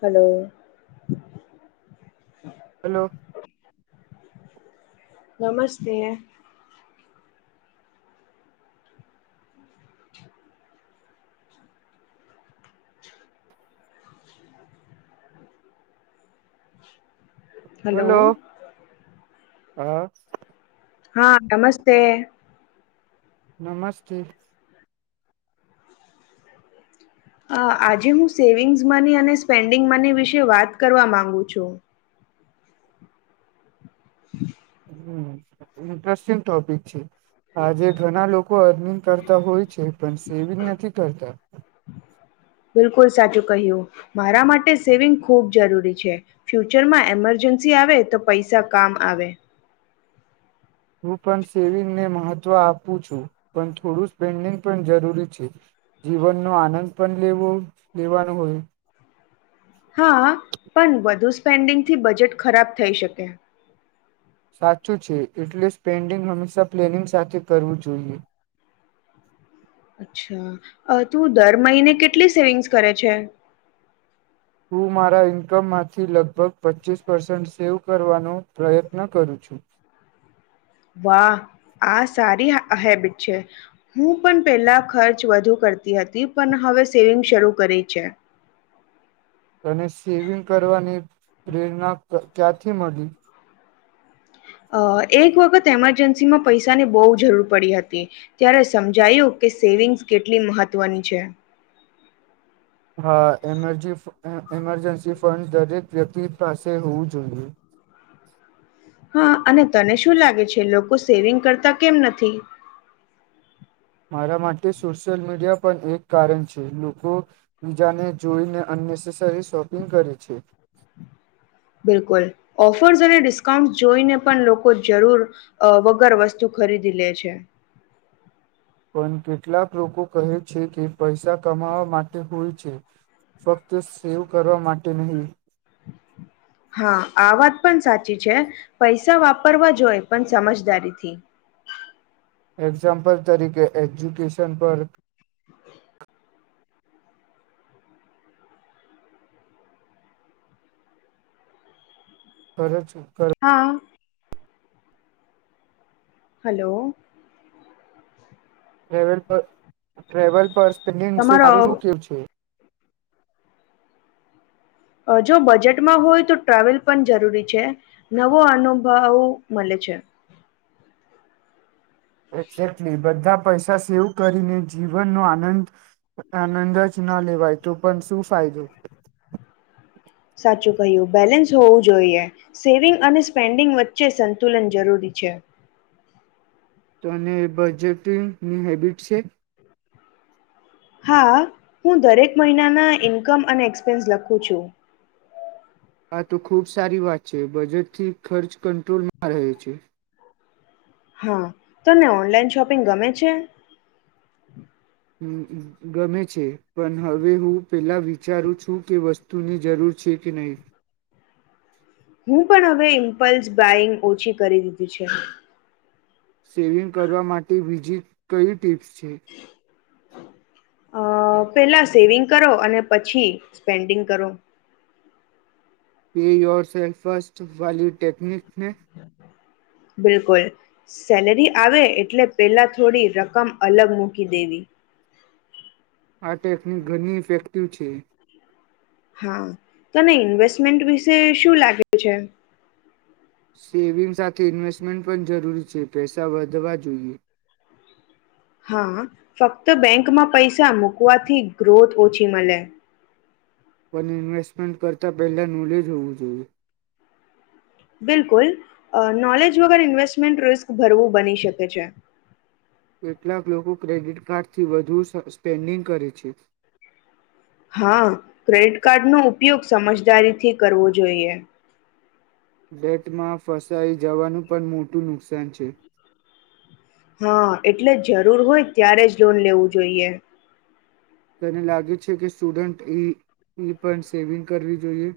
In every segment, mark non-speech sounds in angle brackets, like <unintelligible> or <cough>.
Hello. Hello. નમસ્તે. Hello hello. હા. હા, નમસ્તે. નમસ્થે. હા, આજે હું સેવિંગ્સ મની અને સ્પેન્ડિંગ મની વિશે વાત કરવા માંગુ છું. <unintelligible> હમ, ઈન્ટ્રસ્ટિંગ ટોપિક છે. આજે ઘના લોક અર્નિંગ કરતા હોય છે, પન સ એવુ જ નથી કરતા. બિલકુલ સાચું કહ્યું. મારા માટે સેવિંગ ખૂબ જરૂરી છે. ફ્યુચરમાં એમરજન્સી આવે તો પૈસા કામ આવે. હું પન સેવિંગને મહત તો આપું છું, પન થોડું સ્પેન્ડિંગ પણ જરૂરી છે. જીવનનો આનંદ પન લેવો લેવાનો હોય. હા, પણ વધુ સ પેન્ડિંગથી બજેટ ખરાબ થઈ શકે. સાચું છે, એટલે સ્પેન્ડિંગ હંમેશા પ્લેનિંગ સાથે કરવું જોઈએ. અચ્છા! અ તું દર મહિને કેટલી સેવિંગ્સ કરે છે? હું મારા ઈન્કમમાંથી લગભગ પચ્ચીસ પર્સન્ટ સેવ કરવાનો પ્રયત્ન કરું છું. વાહ! આ સારી આહ આ હેબિટ છે. હું પન પહેલા ખર્ચ વધુ કરતી હતી, પન હવે સેવિંગ શરૂ કરી છે. ને સેવિંગ કરવાની પ્રેરના ક ક્યાંથી મળી? અ એક વખત એમરજન્સીમાં પૈસાની બહુ જરૂર પડી હતી. ત્યારે સમજાયું કે સેવિંગ્સ કેટલી મહત્વની છે. હા, એમરજી ફ એ એમરજન્સી ફંડ દરેક વ્યક્તિ પાસે હોવું જોઈએ. હા, અને તને શું લાગે છે? લોકો સેવિંગ કરતા કેમ નથી? મારા માટે સોશિયલ મીડિયા પન એક કારણ છે. લોકો બીજાને જોઈને અન્ય સીસ તો એ શોપિંગ કર્યું છે. બિલકુલ ઓફર્સ અને ડિસ્કાઉન્ટ જોઈને પણ લોકો જરૂર અ વગર વસ્તુ ખરીદી લે છે. પન કેટલાક લોકો કહે છે કે પૈસા કમાવા માટે હોય છે. ફક્ત સેવ કરવા માટે નહી. હા, આ વાત પણ સાચી છે. પૈસા વાપરવા જોય પન સમજદારીથી. એક્ઝામ્પલ તરીકે એજ્યુકેશન પર તર છે. હા. હલો. ટ્રવેલ પર ટ્રવેલ પર્સ ફેન્ડિંગ વિશે તમારો તારું શું કેવું છે? અ જો બજેટમાં હોય તો ટ્રાવેલ પન જરૂરી છે. નવો અનુભવ મલે છે. એક્ઝેક્ટલી બધા પૈસા સેવ કરીને જીવનનો આનંદ આનંદ જ ના લેવાય તો પણ શું ફાયદો. સાચું કહ્યું બેલેન્સ હોવું જોઈએ સેવિંગ અને સ્પેન્ડિંગ વચ્ચે સંતુલન જરૂરી છે. તોને એ બજેટંગની હેબિટ છે હા હું દરેક મહિનાના ઇન્કમ અને એક્સપેન્સ લખું છું આ તો ખૂબ સારી વાત છે બજેટથી ખર્ચ કંટ્રોલમાં રહે છે હા તને ઓનલાઈન શોપિંગ ગમે છે ગમે છે પણ હવે હું પેલા વિચારું છું કે વસ્તુની જરૂર છે કે નહી હું પણ હવે ઇમ્પલ્સ બાઈંગ ઓછી કરી દીધી છે સેવિંગ કરવા માટે બીજી કઈ ટિપ્સ છે. અ પેલા સેવિંગ કરો અને પછી સ્પેન્ડિંગ કરો પી યયોર સે ફર્સ્ટ વિ ટેકનિકને બિલકુલ સેલરી આવે એટલે પેલા થોડી રકમ અલગ મૂકી દેવી.. આ ટેકની ઘણી ઇફેક્ટિવ છે હા તને ઇન્વેસ્ટમેન્ટ વિશે શું લાગે છે. સેવિંગ સાથે ઇન્વેસ્ટમેન્ટ પણ જરૂરી છે પૈસા વધવા જોઈએ. હા ફક્ત બેન્કમાં પૈસા મૂકવાથી ગ્રોથ ઓછી મળે પણ ઇન્વેસ્ટમેન્ટ કરતાં પહેલા નોલેજ હોવું જોઈએ બિલકુલ અ નોલેજ વગર ઇન્વેસ્ટમેન્ટ રિસ્ક ભરવું બની શકે છે. કેટલાક લોકો ક્રેડિટ કાર્ડથી વધુ સ્પેન્ડિંગ કરે છે હા ક્રેડિટ કાર્ડનો ઉપયોગ સમજદારીથી કરવો જોઈએ. ડેટમાં ફસાઈ જવાનું પણ મોટું નુકસાન છે હા એટલે જરૂર હોય ત્યારે જ લોન લેવું જોઈએ તેને લાગે છે કે સ્ટુડન્ટ ઈ ઈપણ સેવિંગ કરવી જોઈએ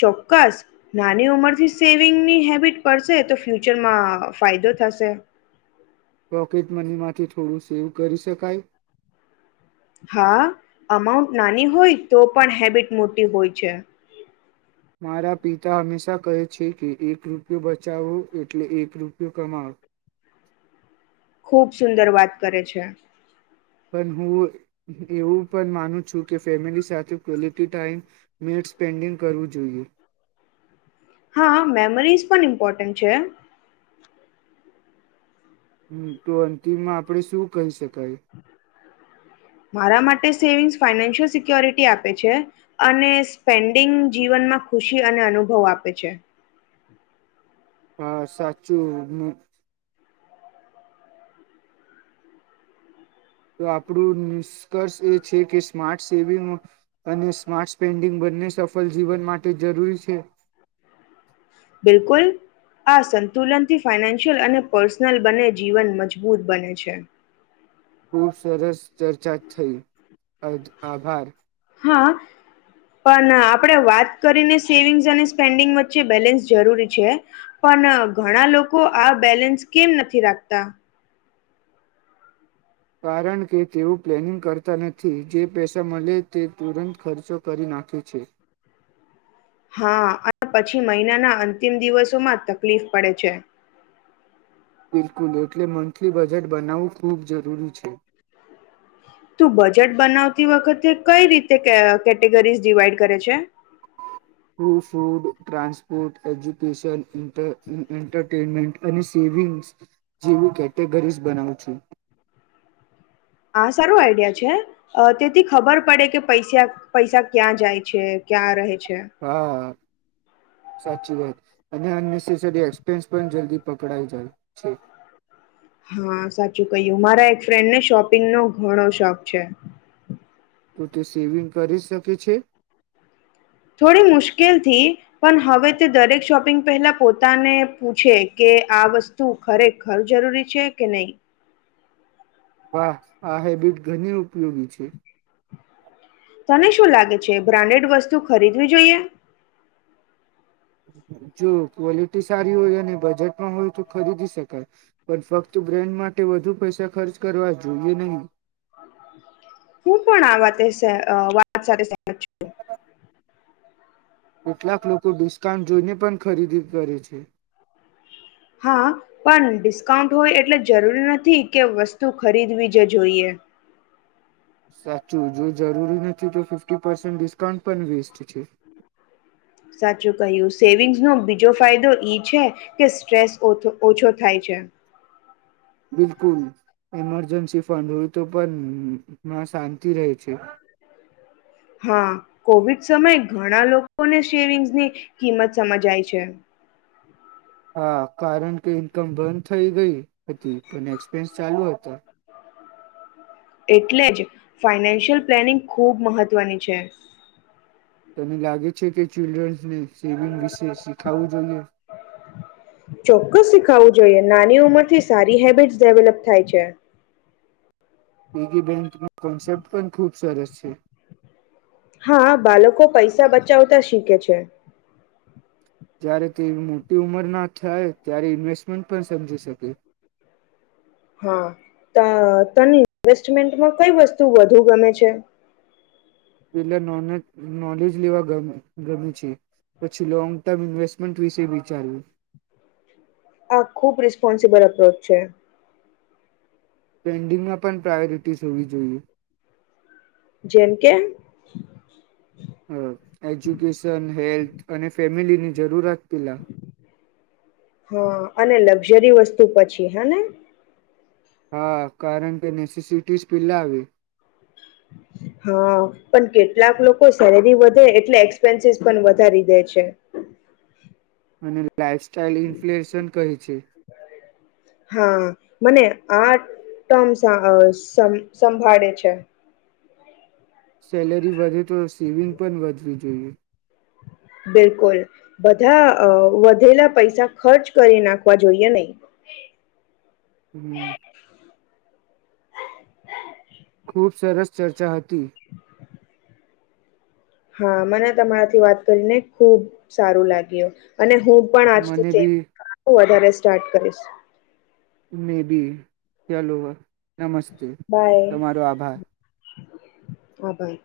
ચોક્કસ નાની ઉંમરથી સેવિંગની હેબિટ પડશે તો ફ્યુચરમાં અ ફાયદો થશે. પોકેટ મની માંથી થોડું સેવ કરી શકાય હા અમાઉન્ટ નાની હોય તો પણ હેબિટ મોટી હોય છે મારા પિતા હંમેશાં કહે છે કે એક રૂપિયો બચાવો એટલે એક રૂપિયો કમાવો ખૂબ સુંદર વાત કરે છે. પણ હું એવું પણ માનું છું કે ફેમિલી સાથે ક્વલટી ટાઈમ મેટ સ્પેન્ડિંગ કરવું જોઈએ. હા મેમરીઝ પણ ઇમ્પોર્ટન્ટ છે. હમ તો અંતિમમાં આપડે શું કહી શકીએ <unintelligible> મારા માટે સેવિંગ્સ ફાઈનાન્શિયલ સિક્યોરિટી આપે છે અને સ્પેન્ડિંગ જીવનમાં ખુશી અને અનુભવ આપે છે હા સાચું હું તો આપડું કર્સ એ છે કે સ્માર્ટ... સેવિંગ અને સ્માર્ટ... પેન્ડિંગ બંને સફળ જીવન માટે જરૂરી છે બિલકુલ આ સંતુલનથી ફાઈનાન્શિયલ અને પર્સનલ બંને જીવન મજબૂત બને છે ખુબ સરસ ચર્ચા થઈ અદ આભાર હા પણ આપણે વાત કરીને સેવિંગ્સ અને સ્પેન્ડિંગ વચ્ચે બેલેન્સ જરૂરી છે પણ ઘણા લોકો આ બેલેન્સ કેમ નથી રાખતા કારણ કે તેઓ પ્લેનિંગ કરતા નથી, જે પેસા મલે તે તુરંત ખર્ચો કરી નાખે છે. હા, અને પછી મહિનાના અંતિમ દિવસોમાં તકલીફ પડે છે. બિલકુલ, એટલે મંથલી બજેટ બનાવવું ખૂબ જરૂરી છે. તુ બજેટ બનાવતી વખતે કઈ રીતે ક, કેટેગરીઝ ડિવાઈડ કરે છે? ટુ ફૂડ ટ્રસ ફુટ, એજ્યુકેશન, ઇન્ટર, એન્ટરટેનમેન્ટ અને સેવિંગ્સ જેવી કેટેગરીઝ બનાવું છું. આ સારો આઈડિયા છે! અ તેથી ખબર પડે કે પૈસ્યા, પૈસા ક્યાં જાય છે?, ક્યાં રહે છે? હા. સાચી વાત, અને અનનેસેસરી એક્સપેન્સ પણ જલ્દી પકડાઈ જાય છે. હા, સાચું કહ્યું મારા એક ફ્રેન્ડને શોપિંગ નો ઘણો શોખ છે. તો તે સેવિંગ કરી સકે છે? થોડી મુશ્કેલથી, પણ હવે તે દરેક શોપિંગ પહેલા પોતાને પૂછે, કે આ વસ્તુ ખરેખર જરૂરી છે કે નહીં? હા, આ હેબિટ ઘની ઉપયોગી છે. તને શું લાગે છે, બ્રાન્ડેડ વસ્તુ ખરીદવી જોઈએ? જો ક્વોલિટી સારી હોય અને બજેટમાં હોય તો ખરીદી શકાય, પણ ફક્ત બ્રેન્ડ માટે વધુ પૈસા ખર્ચ કરવા જોઈએ નહી. હું પણ આ વાતે સહ, વાત સાથે સહમત છું. કેટલાક લોકો ડિસ્કાઉન્ટ જોઈને પણ ખરીદી કરે છે. હા, પણ ડિસ્કાઉન્ટ હોય એટલે જરૂરી નથી, કે વસ્તુ ખરીદવી જ જોઈએ. સાચું. જો જરૂરી નથી, તો ફિફ્ટી પર્સેન્ટ ડિસ્કાઉન્ટ પણ વેસ્ટ છે! સાચું કહ્યું, સેવિંગ્સનો બીજો ફાયદો ઈ છે, કે સ્ટ્રેસ ઓછ, ઓછો થાય છે. બિલકુલ ઈમરજન્સી ફંડ હોય, તો પણ મ શાંતિ રહે છે. હા, કોવિડ સમયે ઘણા લોકોને શેવિંગ્સ ની કિંમત સમજાય છે! હા, કારણ કે ઇન્કમ બંધ થઈ ગઈ હતી, પણ એક્સપેન્સ ચાલુ હતા. એટલે જ, ફાઈનાન્શિયલ પ્લેનિંગ ખૂબ મહત્ત્વની છે. તને લાગે છે કે ચિલ્ડ્રન્સને સેવિંગ વિશે સીખાવું જોઈએ? ખાવું જોઈએ નાની ઉંમરથી સારી હેબિટસ ડેવલપ થાય છે. પીગી બેન્કનો કોન્સેપ્ટ પણ ખૂબ સરસ છે હા, બાલકો પૈસા બચાવતા શીખે છે. જ્યારે તે મોટી ઉંમર ના થાય ત્યારે ઇન્વેસ્ટમેન્ટ પણ સમજી શકે હા, ત, તને ઇન્વેસ્ટમેન્ટમાં કઈ વસ્તુ વધુ ગમે છે? પેલા નોલેજ, નોલેજ લેવા ગમે, ગમે છે પછી લોંગ ટર્મ ઇન્વેસ્ટમેન્ટ વિશે વિચાર્યું. આ ખૂબ રિસ્પોન્સિબલ અપ્રોચ છે. પેન્ડિંગમાં પણ પ્રાયોરિટીસ હોવી જોઈએ. જેમ કે? હ એજ્યુકેસન, હેલ્થ અને ફેમિલીની જરૂરત. પેલા હા, અને લગ જરી વસ્તુ પછી, હે ને? હા, કારણ કે નેસીસિટીસ પેલા આવે. હા, પણ કેટલાક લોકો સેલેરી વધે એટલે એક્સપેન્સીસ પન વધારી દે છે. હમ. લાઈફસ્ટાઈલ ઇલફ્લેશન કહી છે. હા, મને આ ટમ સ, અ, સંભાળે છે. સેલરી વધે તો સેવિંગ પણ વધે. હમ્મ. બિલકુલ બધા વધેલા પૈસા ખર્ચ કરી નાખવા જોઈએ નહી. હમ્મ. ખૂબ સરસ ચર્ચા હતી. હા મને તમારાથી વાત કરીને ખુબ સારું લાગ્યું અને હું પણ મને આજથી બી વધારે સ્ટાર્ટ કરીશ. મે બી <unintelligible> નમસ્તે તમારો આભાર. હા બાઈ.